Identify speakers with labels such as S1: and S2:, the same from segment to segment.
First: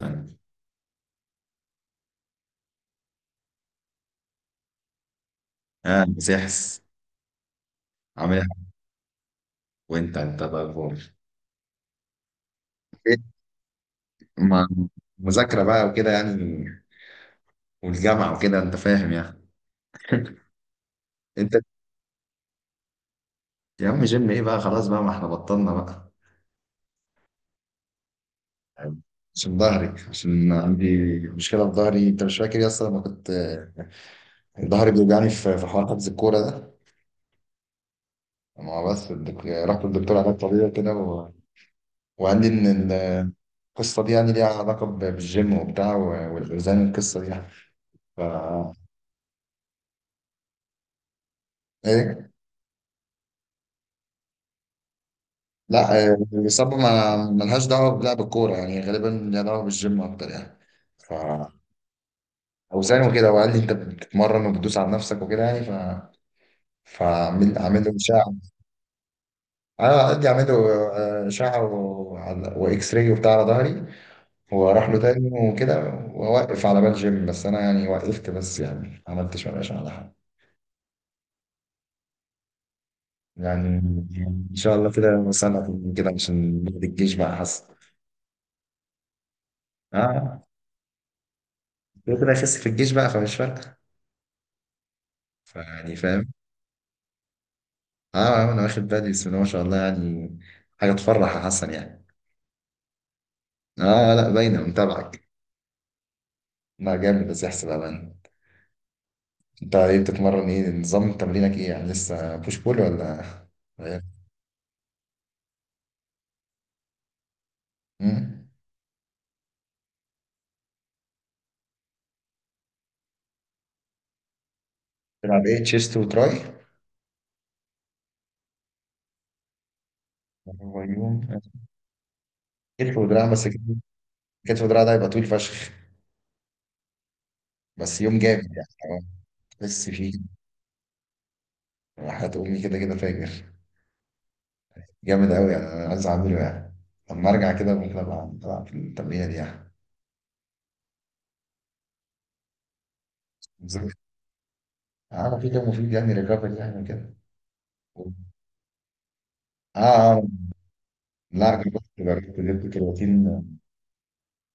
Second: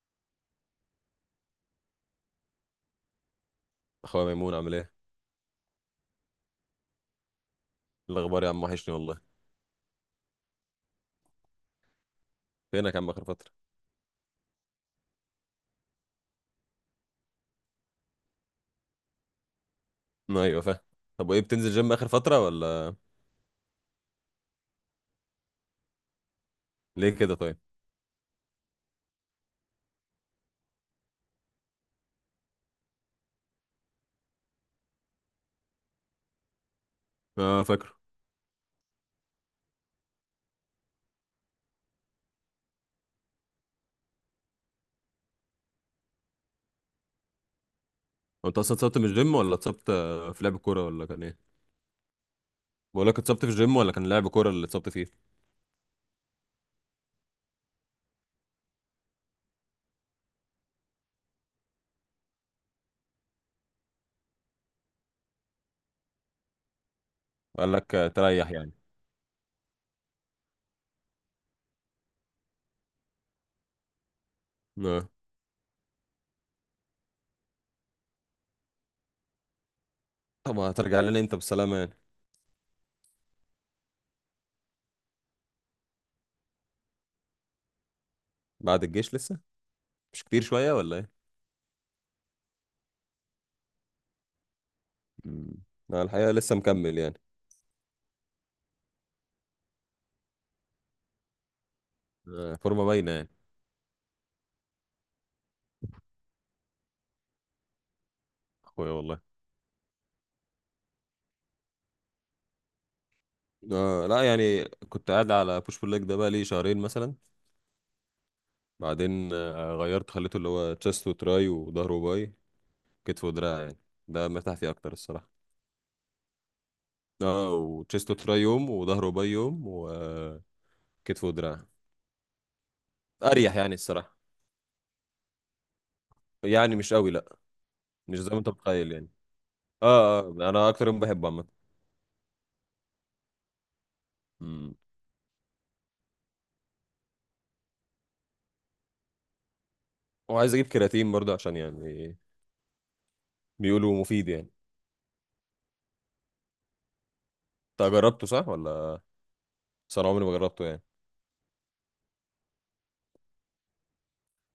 S1: اه،
S2: اخويا ميمون عامل إيه؟
S1: مسحس. عامل إيه؟
S2: الاخبار يا عم، وحشني والله.
S1: وانت الاخبار
S2: فينك يا عم
S1: إيه؟
S2: اخر فتره؟
S1: ما مذاكره بقى وكده يعني، والجامعه وكده انت فاهم يعني.
S2: ايوه، فاهم. طب وايه،
S1: انت
S2: بتنزل جيم اخر فتره ولا؟
S1: يا عم، جيم ايه بقى، خلاص بقى، ما احنا بطلنا بقى.
S2: ليه كده طيب؟
S1: يعني، عشان ظهري، عشان عندي مشكله في ظهري. انت مش فاكر يا اسطى لما كنت ظهري بيوجعني في حوار حجز الكوره ده؟
S2: اه، فاكره.
S1: ما هو بس رحت للدكتور علاج طبيعي كده و... وقال لي ان ال- القصه دي يعني ليها علاقه بالجيم وبتاع والاوزان، القصه دي يعني. ف
S2: هو انت اصلا اتصبت من الجيم ولا اتصبت في لعب كوره ولا كان ايه؟
S1: ايه،
S2: بقول لك، اتصبت في الجيم ولا كان لعب كوره اللي اتصبت فيه؟
S1: لا. آه، الإصابة ما ملهاش دعوة بلعب الكورة يعني، غالبا ليها دعوة بالجيم أكتر يعني. ف أوزان وكده. وقال لي أنت بتتمرن وبتدوس على نفسك وكده يعني. ف فأعمل،
S2: قال
S1: أعمل له
S2: لك
S1: إشعة.
S2: تريح يعني؟
S1: أنا قد أعمل له آه، إشعة وإكس راي وبتاع على ظهري، وأروح له
S2: اه.
S1: تاني وكده. وأوقف على بال جيم. بس أنا يعني وقفت، بس يعني ما عملتش ولا إشعة على حاجة.
S2: طب هترجع لنا انت بالسلامه يعني؟
S1: يعني إن شاء الله كده سنة كده عشان نقعد الجيش بقى، حصل.
S2: بعد الجيش لسه؟ مش
S1: آه،
S2: كتير شويه ولا ايه؟
S1: كده كده أخس في الجيش بقى فمش فارقة.
S2: مم.
S1: فيعني
S2: انا الحقيقه
S1: فاهم.
S2: لسه مكمل يعني.
S1: اه آه، انا واخد بالي. بسم الله ما شاء الله يعني، حاجه تفرح يا حسن يعني.
S2: فورمه باينه يعني.
S1: اه لا باينه، متابعك. لا جامد، بس يحسب امان.
S2: اخويا والله.
S1: انت ايه بتتمرن؟ ايه نظام تمرينك؟ ايه يعني، لسه بوش بول ولا غيرت؟
S2: اه لا، يعني كنت قاعد على بوش بول ليج، ده بقى لي شهرين مثلا.
S1: أمم.
S2: بعدين غيرت، خليته اللي هو تشيست وتراي وظهر وباي، كتف ودراع يعني. ده مرتاح فيه اكتر الصراحه.
S1: تلعب ايه تشيست وتراي؟
S2: اه، وتشيست وتراي يوم، وظهر وباي يوم، وكتف
S1: هو يوم
S2: ودراع.
S1: كتف ودراع؟ بس
S2: اريح
S1: كتف.
S2: يعني الصراحه.
S1: كتف ودراع ده هيبقى طويل فشخ.
S2: يعني مش قوي، لا.
S1: بس يوم
S2: مش زي ما
S1: جامد
S2: انت
S1: يعني
S2: متخيل
S1: آه،
S2: يعني.
S1: تحس فيه.
S2: اه، اه، انا اكتر يوم بحبه عامه.
S1: راحت امي كده كده فاجر.
S2: أمم.
S1: جامد قوي يعني، انا عايز اعمله يعني. لما ارجع كده ممكن ابقى العب في التمرينه دي يعني.
S2: وعايز اجيب كرياتين برضه، عشان يعني بيقولوا
S1: بالظبط.
S2: مفيد يعني.
S1: اه، مفيد مفيد يعني، ريكفري يعني كده.
S2: انت
S1: اه.
S2: جربته، صح ولا؟ بس انا
S1: آه.
S2: عمري ما جربته يعني.
S1: لا جربت، جبت كرياتين.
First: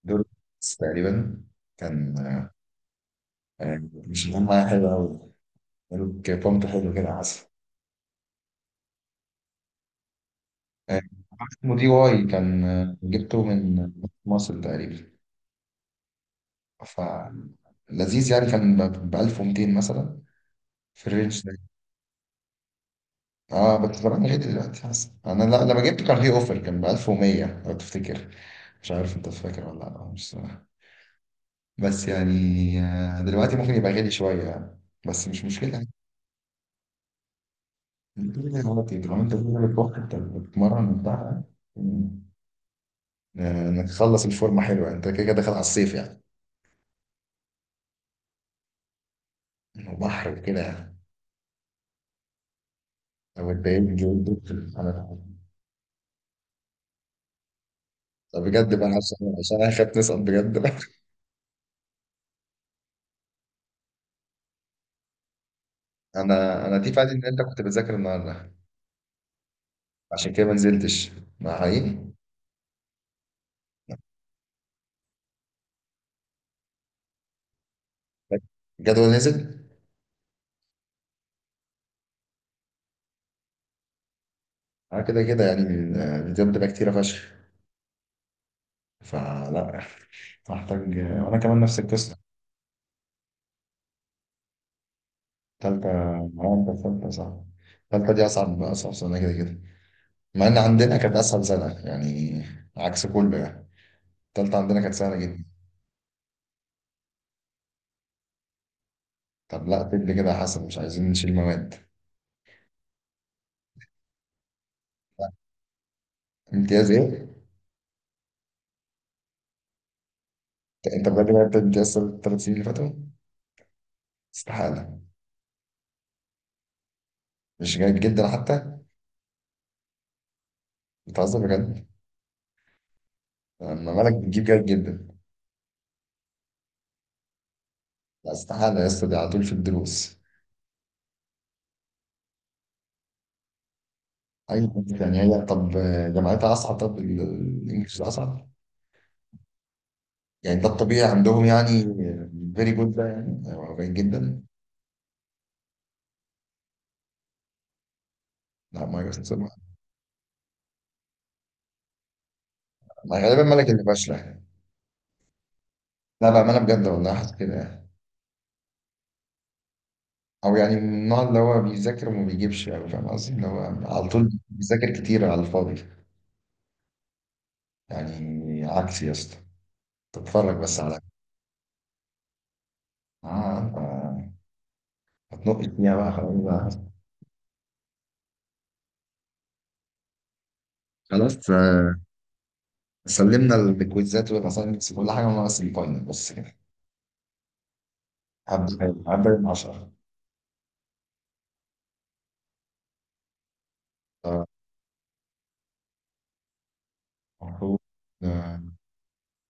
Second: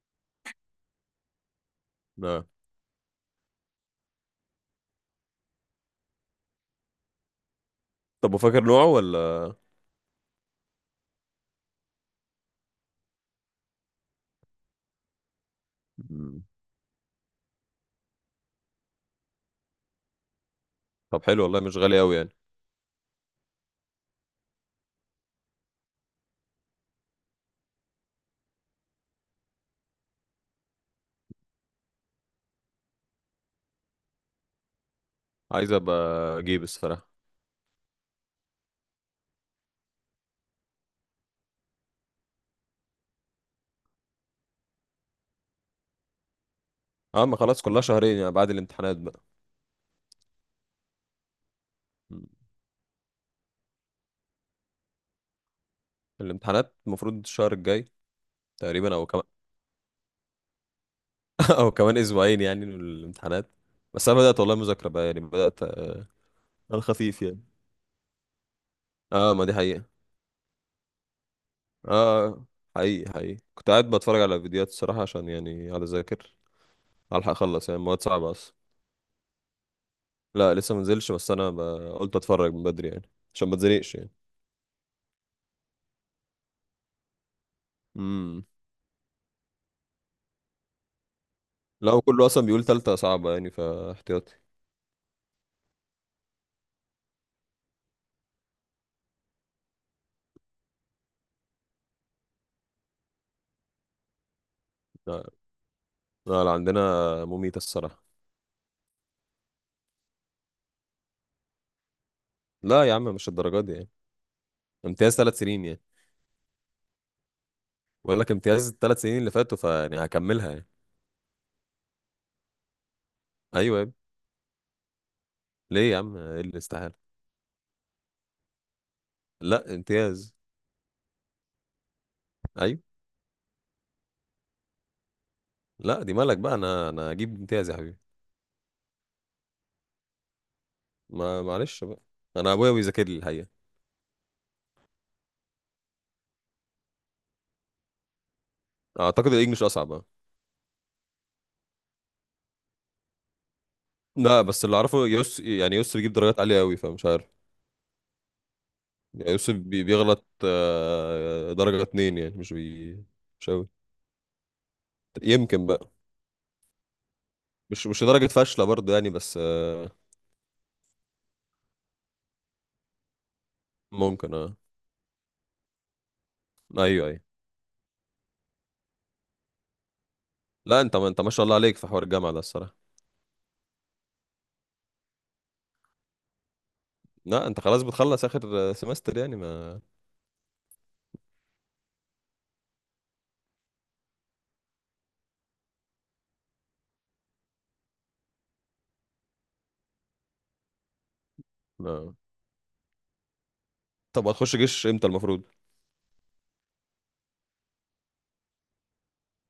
S1: دول بس تقريبا. كان
S2: لا.
S1: آه، مش مهم، معايا حلو قوي. ملوك بامب حلو كده، عسل.
S2: طب، وفاكر نوعه ولا؟
S1: آه، اسمه دي واي. كان آه، جبته من مصر تقريبا.
S2: أمم.
S1: ف لذيذ يعني. كان ب 1200 مثلا، في
S2: طب
S1: الرينج
S2: حلو
S1: ده.
S2: والله، مش غالي قوي يعني.
S1: اه بس طبعا غالي دلوقتي حسن. انا لا، لما جبته كان في اوفر، كان ب 1100 لو تفتكر. مش عارف انت فاكر ولا لا، مش صراحة. بس يعني آه، دلوقتي ممكن يبقى غالي شويه يعني، بس مش
S2: عايز
S1: مشكله.
S2: ابقى اجيب الصراحه.
S1: دلوقتي لو انت بتعمل وقت انت بتتمرن بتاع آه، انك تخلص الفورمه حلوه، انت كده كده داخل على الصيف يعني.
S2: اه، ما خلاص كلها شهرين يعني، بعد الامتحانات بقى.
S1: وبحر وكده يعني.
S2: مم.
S1: لو اتضايقت جدا انا.
S2: الامتحانات المفروض الشهر الجاي،
S1: طب بجد بقى،
S2: تقريبا او كمان،
S1: عشان عشان انا خايف نسقط بجد.
S2: او كمان اسبوعين يعني من الامتحانات. بس انا بدات والله مذاكره بقى يعني، بدات على
S1: انا دي فادي
S2: الخفيف
S1: ان انت
S2: يعني.
S1: كنت بتذاكر النهارده،
S2: اه، ما دي حقيقه.
S1: عشان كده ما نزلتش مع. حقيقي
S2: اه، حقيقي حقيقي كنت قاعد بتفرج على فيديوهات الصراحه، عشان يعني على ذاكر الحق اخلص يعني، مواد صعبه اصلا.
S1: الجدول نزل.
S2: لا لسه ما نزلش، بس انا قلت اتفرج من بدري يعني عشان ما اتزنقش يعني.
S1: انا كده كده يعني الفيديوهات بتبقى كتيره فشخ.
S2: امم.
S1: فلا محتاج، وانا كمان نفس
S2: لا،
S1: القصه.
S2: وكله اصلا بيقول تالتة صعبة يعني، فاحتياطي.
S1: تالتة معايا تالتة صعب. تالتة دي أصعب، أصعب سنة كده كده. مع ان عندنا كانت اسهل سنه يعني، عكس كله يعني. التالتة عندنا كانت سهله
S2: لا،
S1: جدا.
S2: لا، لا، عندنا مميتة الصراحة.
S1: طب لا، طب كده يا حسن، مش عايزين نشيل مواد.
S2: لا يا عم، مش الدرجات دي يعني. امتياز
S1: لا،
S2: 3 سنين يعني.
S1: امتياز ايه؟
S2: بقول لك امتياز الثلاث سنين اللي فاتوا، فيعني هكملها يعني.
S1: انت أنت بجد جبت امتياز الثلاث سنين اللي فاتوا؟
S2: ايوه يا ابني.
S1: استحاله.
S2: ليه يا عم، ايه اللي استحاله؟
S1: مش جيد جدا حتى؟
S2: لا، امتياز.
S1: بتهزر بجد.
S2: ايوه.
S1: لما بالك بتجيب جيد جدا.
S2: لا، دي مالك بقى، انا هجيب امتياز يا حبيبي.
S1: لا استحاله يا اسطى، دي على طول في الدروس.
S2: ما معلش بقى. انا ابويا بيذاكر لي الحقيقه.
S1: اي حد يعني. هي طب جامعتها اصعب؟ طب الانجليش ده اصعب؟
S2: اعتقد الانجليش اصعب بقى.
S1: يعني ده الطبيعي عندهم يعني، فيري جود ده يعني، أو جيد
S2: لا
S1: جدا.
S2: بس اللي اعرفه يوس، يعني يوس بيجيب درجات عاليه قوي، فمش عارف.
S1: لا ما يوصل.
S2: يعني يوس بيغلط درجه اتنين يعني، مش بي.
S1: ما غالبا
S2: مش قوي.
S1: مالك اللي فاشله.
S2: يمكن بقى.
S1: لا بأمانة بجد والله، حاسس كده يعني.
S2: مش درجه فاشله برضه يعني، بس
S1: أو يعني من النوع اللي هو بيذاكر وما بيجيبش أوي. فاهم قصدي، اللي هو على طول
S2: ممكن، اه.
S1: بيذاكر كتير على الفاضي.
S2: ايوه، ايوه.
S1: يعني عكسي يا اسطى. تتفرج بس
S2: لا انت،
S1: على.
S2: ما انت ما شاء الله عليك في حوار الجامعه ده الصراحه.
S1: آه. أنت هتنقش فيها بقى، خلاص بقى.
S2: لا انت خلاص بتخلص اخر سمستر يعني
S1: خلاص آه، سلمنا الكويزات والأساينمنتس وكل حاجة، ناقص الفاينل بس كده. هبدأ من 10.
S2: ما... طب هتخش جيش امتى المفروض؟
S1: المفروض آه،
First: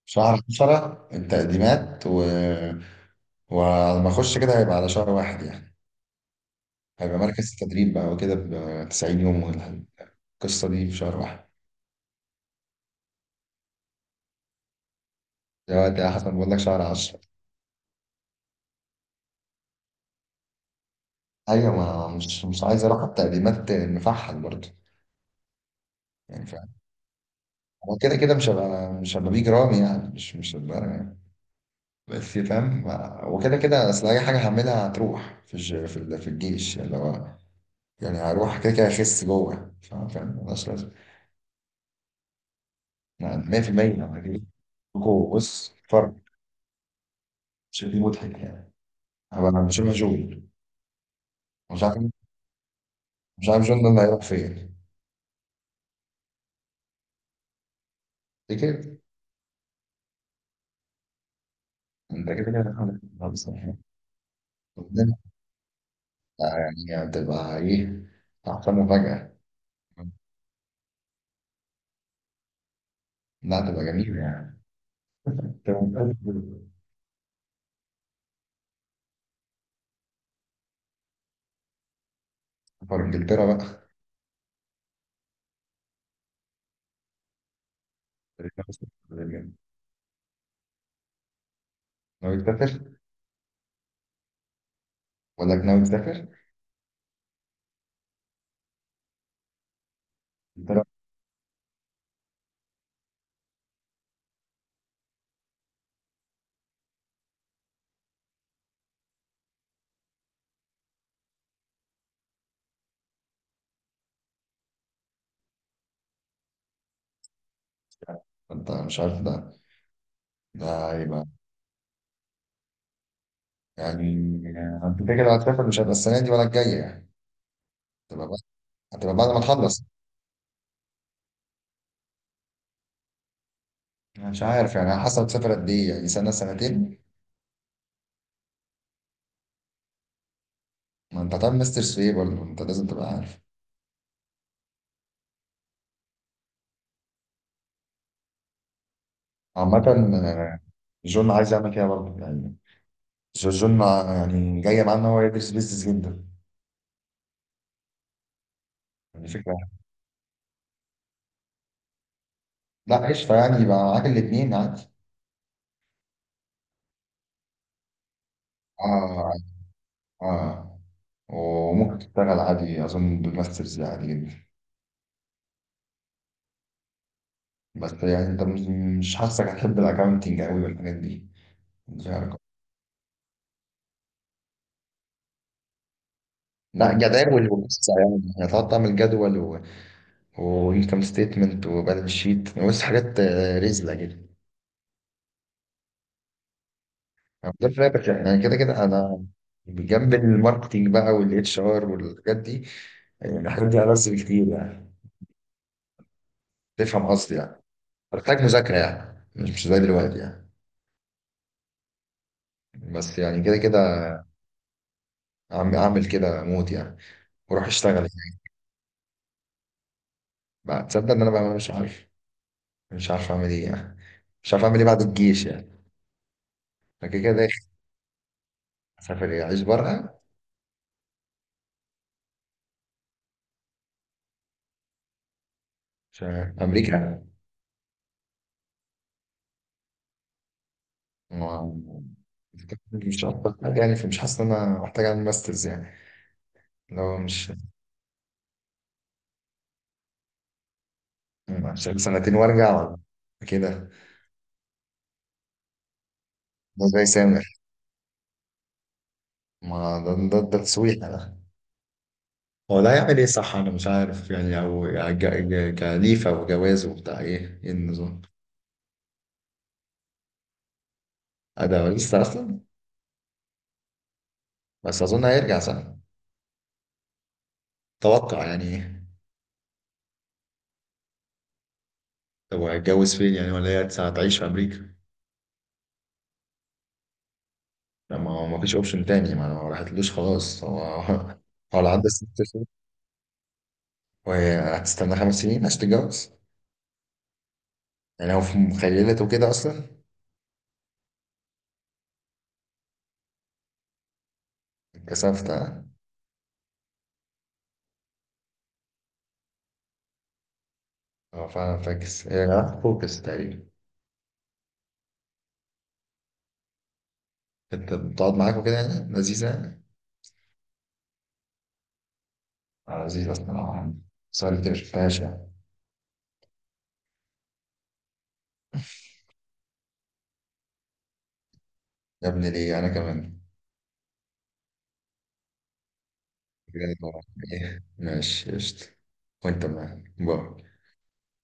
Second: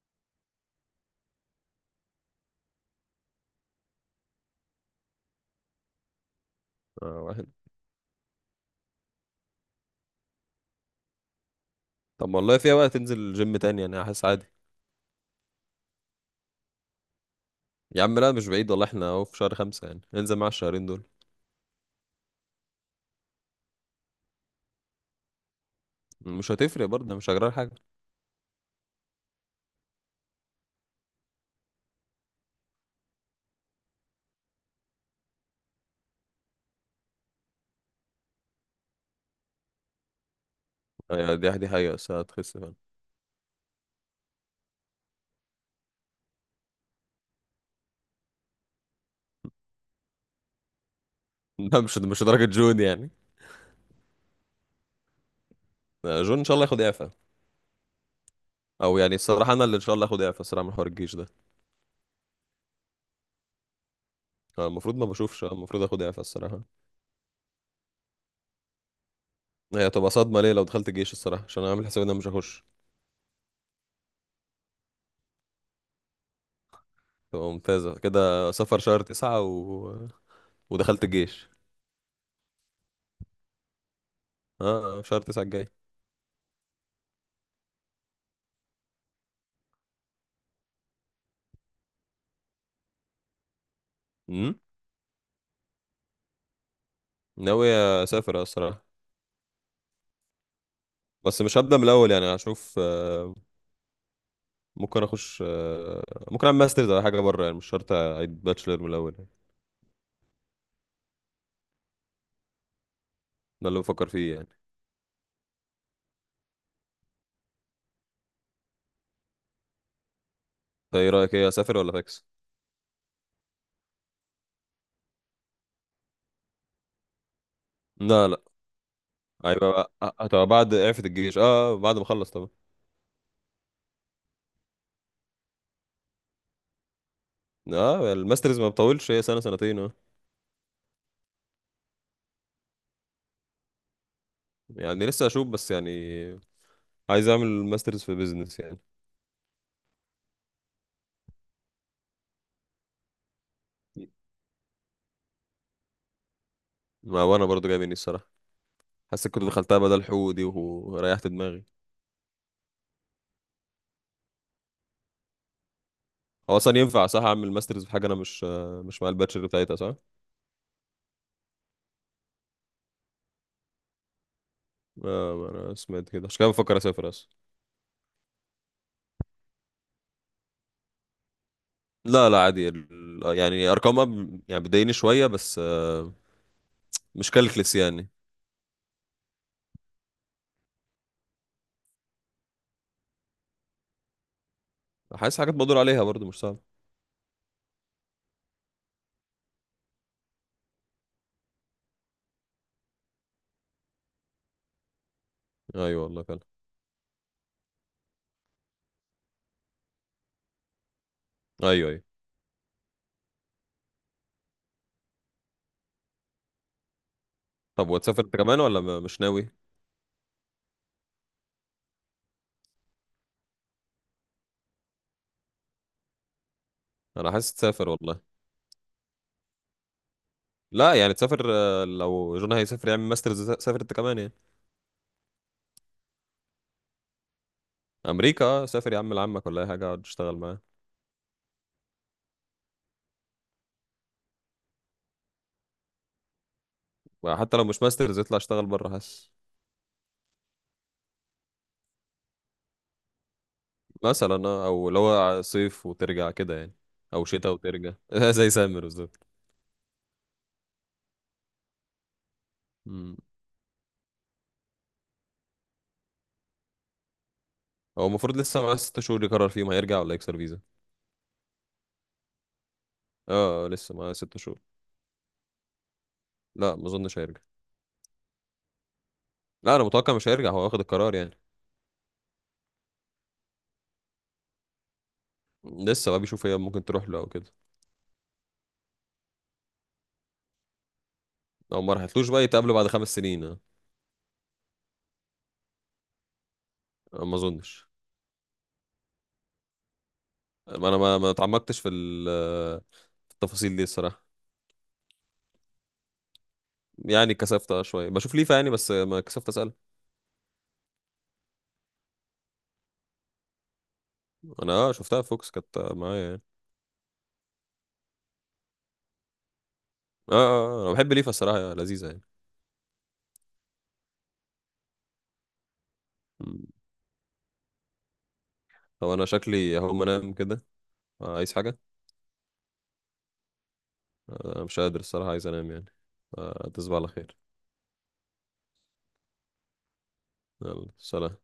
S1: شهر 10 التقديمات و... ولما أخش كده هيبقى على شهر واحد يعني. هيبقى
S2: واحد.
S1: مركز التدريب بقى وكده، ب 90 يوم القصة دي في شهر واحد.
S2: طب والله فيها بقى، تنزل جيم تاني يعني، حاسس عادي.
S1: دلوقتي يا حسن بقول لك شهر عشرة.
S2: يا عم لا، مش بعيد والله، احنا اهو في شهر خمسة يعني، ننزل مع الشهرين دول.
S1: أيوة، ما مش مش عايز أروح على التقديمات مفحل برضه. يعني
S2: مش
S1: فاهم.
S2: هتفرق برضه، مش هجرى حاجة.
S1: هو كده كده مش هبقى بيج رامي يعني، مش مش هبقى يعني. بس فاهم، وكده كده أصل أي حاجة هعملها هتروح في في الجيش. اللي هو يعني هروح كده كده أخس جوه. فاهم، فاهم، ملهاش لازمة.
S2: يعني دي حقيقة، بس هتخس فعلا.
S1: أنا 100% لما أجي جوه بص فرق. شكلي مضحك يعني. هبقى مش عارف جون.
S2: لا،
S1: مش
S2: مش
S1: عارف.
S2: مش لدرجة جون يعني.
S1: مش عارف جون ده اللي هيروح فين.
S2: جون ان شاء الله ياخد اعفاء.
S1: دي كده.
S2: او يعني الصراحة انا اللي ان شاء الله اخد اعفاء الصراحة من حوار الجيش ده.
S1: انت كده كده.
S2: المفروض ما
S1: لا،
S2: بشوفش، المفروض اخد اعفاء الصراحة.
S1: يعني هتبقى إيه، أحسن مفاجأة.
S2: هي هتبقى صدمة ليه لو دخلت الجيش الصراحة؟ عشان انا عامل حسابي ان انا مش هخش.
S1: لا هتبقى جميلة يعني. أنت متأكد؟
S2: تبقى ممتازة كده، سفر شهر تسعة و ودخلت الجيش.
S1: سفر إنجلترا بقى.
S2: اه، شهر تسعة الجاي.
S1: ناوي تسافر
S2: امم.
S1: ولا ناوي تسافر؟
S2: ناوي. اسافر الصراحه.
S1: إنجلترا.
S2: بس مش هبدا من الاول يعني، هشوف ممكن اخش ممكن اعمل ماسترز على حاجه بره يعني، مش شرط اعيد باتشلر من الاول يعني. ده اللي بفكر فيه يعني.
S1: أنت مش عارف ده. ده
S2: طيب ايه
S1: هيبقى
S2: رايك، ايه، اسافر ولا فاكس؟
S1: يعني. أنت كده كده هتسافر، مش هيبقى السنة دي ولا الجاية يعني. هتبقى
S2: لا،
S1: بعد،
S2: لا.
S1: هتبقى بعد ما تخلص.
S2: هتبقى بعد اعفة الجيش، اه بعد ما اخلص طبعا.
S1: أنا مش عارف يعني، على حسب تسافر قد إيه، يعني سنة سنتين.
S2: اه، الماسترز ما بطولش، هي سنه سنتين، اه.
S1: ما أنت هتعمل ماسترز في إيه برضه؟ أنت لازم تبقى عارف.
S2: يعني لسه اشوف بس يعني. عايز اعمل ماسترز في بيزنس يعني.
S1: عامة آه، جون عايز يعمل كده برضه يعني. جورجون يعني جايه معاه ان هو يدرس بيزنس جدا.
S2: ما وانا برضو جاي مني الصراحه.
S1: يعني
S2: حسيت كنت
S1: فكره.
S2: دخلتها بدل حقوق دي، وريحت دماغي.
S1: لا قشطه يعني، يبقى معاك الاثنين عادي.
S2: هو اصلا ينفع صح اعمل ماسترز في حاجه انا مش مع
S1: اه
S2: الباتشر بتاعتها صح؟
S1: اه. وممكن تشتغل عادي، اظن بالماسترز عادي جدا.
S2: انا سمعت كده، عشان كده بفكر اسافر اصلا.
S1: بس يعني انت مش، مش حاسسك هتحب الاكونتنج قوي والحاجات دي. مش
S2: لا،
S1: عارف.
S2: لا، عادي يعني ارقامها يعني بتضايقني شويه بس
S1: لا
S2: مش
S1: جداول
S2: كالكلس
S1: وقصة
S2: يعني.
S1: يعني، هتقعد تعمل جدول و... وانكم ستيتمنت وبالانس شيت. بص حاجات آه، رزلة كده.
S2: حاسس حاجات بدور عليها برضو مش صعبه.
S1: أنا ده فاتك يعني. كده كده انا بجنب الماركتينج بقى والاتش ار والحاجات دي. يعني الحاجات دي ألذ بكتير يعني،
S2: ايوه والله فعلا.
S1: تفهم قصدي يعني. بحتاج مذاكرة يعني، مش مش زي دلوقتي يعني.
S2: ايوه، ايوه.
S1: بس يعني كده كده عم اعمل كده موت يعني، واروح
S2: طب
S1: اشتغل
S2: وتسافر
S1: يعني.
S2: انت كمان ولا مش ناوي؟
S1: بعد، تصدق ان انا بقى مش عارف. مش عارف اعمل ايه يعني. مش عارف اعمل ايه بعد الجيش يعني. أنا كده كده
S2: انا حاسس
S1: داخل.
S2: تسافر والله.
S1: اسافر إيه؟ اعيش بره؟
S2: لا يعني تسافر، لو جون هيسافر يعمل ماسترز، سافر انت كمان يعني.
S1: عشان امريكا.
S2: امريكا، سافر يا عم لعمك ولا اي حاجه، اقعد اشتغل معاه.
S1: و- مش عارف حاجة يعني. فمش حاسس ان انا محتاج اعمل ماسترز يعني، لو مش
S2: حتى لو مش ماسترز، يطلع اشتغل بره حاسس.
S1: عشان سنتين وارجع ولا كده.
S2: مثلا، او اللي هو صيف وترجع كده يعني،
S1: ده زي
S2: او
S1: سامر.
S2: شتاء وترجع زي سامر بالظبط.
S1: ما ده، ده تسويحة ده. هو ده
S2: مم.
S1: هيعمل ايه صح؟ انا مش عارف يعني. او كليفة وجواز وبتاع، ايه ايه
S2: هو
S1: النظام.
S2: المفروض لسه معاه 6 شهور يقرر فيهم، هيرجع ولا يكسر فيزا؟
S1: آه، ده لسه اصلا.
S2: اه، لسه معاه ست شهور.
S1: بس اظن هيرجع صح.
S2: لا ما اظنش هيرجع.
S1: توقع يعني ايه.
S2: لا، انا متوقع مش هيرجع، هو واخد القرار يعني.
S1: طب هيتجوز فين يعني؟ ولا هي هتعيش في امريكا؟
S2: لسه بقى بيشوف، هي ممكن تروح له او كده،
S1: لا، ما هو ما فيش اوبشن تاني، ما انا ما راحتلوش خلاص هو. هو
S2: او
S1: لو
S2: ما
S1: عنده
S2: راحتلوش
S1: ست
S2: بقى،
S1: سنين.
S2: يتقابلوا بعد 5 سنين آه.
S1: وهتستنى خمس سنين عشان تتجوز؟
S2: آه، ما اظنش.
S1: يعني هو في مخيلته كده اصلا.
S2: ما انا ما اتعمقتش في في التفاصيل دي الصراحه.
S1: كسفت.
S2: يعني كسفت شويه بشوف ليفا يعني، بس ما كسفت اسال.
S1: اه فعلا فاكس، هي جماعة فوكس تقريبا.
S2: انا، اه، شفتها في فوكس كانت معايا يعني.
S1: انت بتقعد معاك وكده يعني، لذيذة يعني.
S2: اه، اه، انا بحب ليفا الصراحه لذيذه.
S1: آه، لذيذة الصراحة. بس أنا اللي مش فيهاش يعني.
S2: يعني هو انا شكلي هقوم انام كده. عايز حاجة؟
S1: يا ابني ليه، أنا كمان.
S2: أنا مش قادر الصراحة، عايز انام يعني.
S1: جامد
S2: تصبح على
S1: والله.
S2: خير.
S1: إيه، ماشي قشطة. وأنت معايا، باي.
S2: يلا سلام.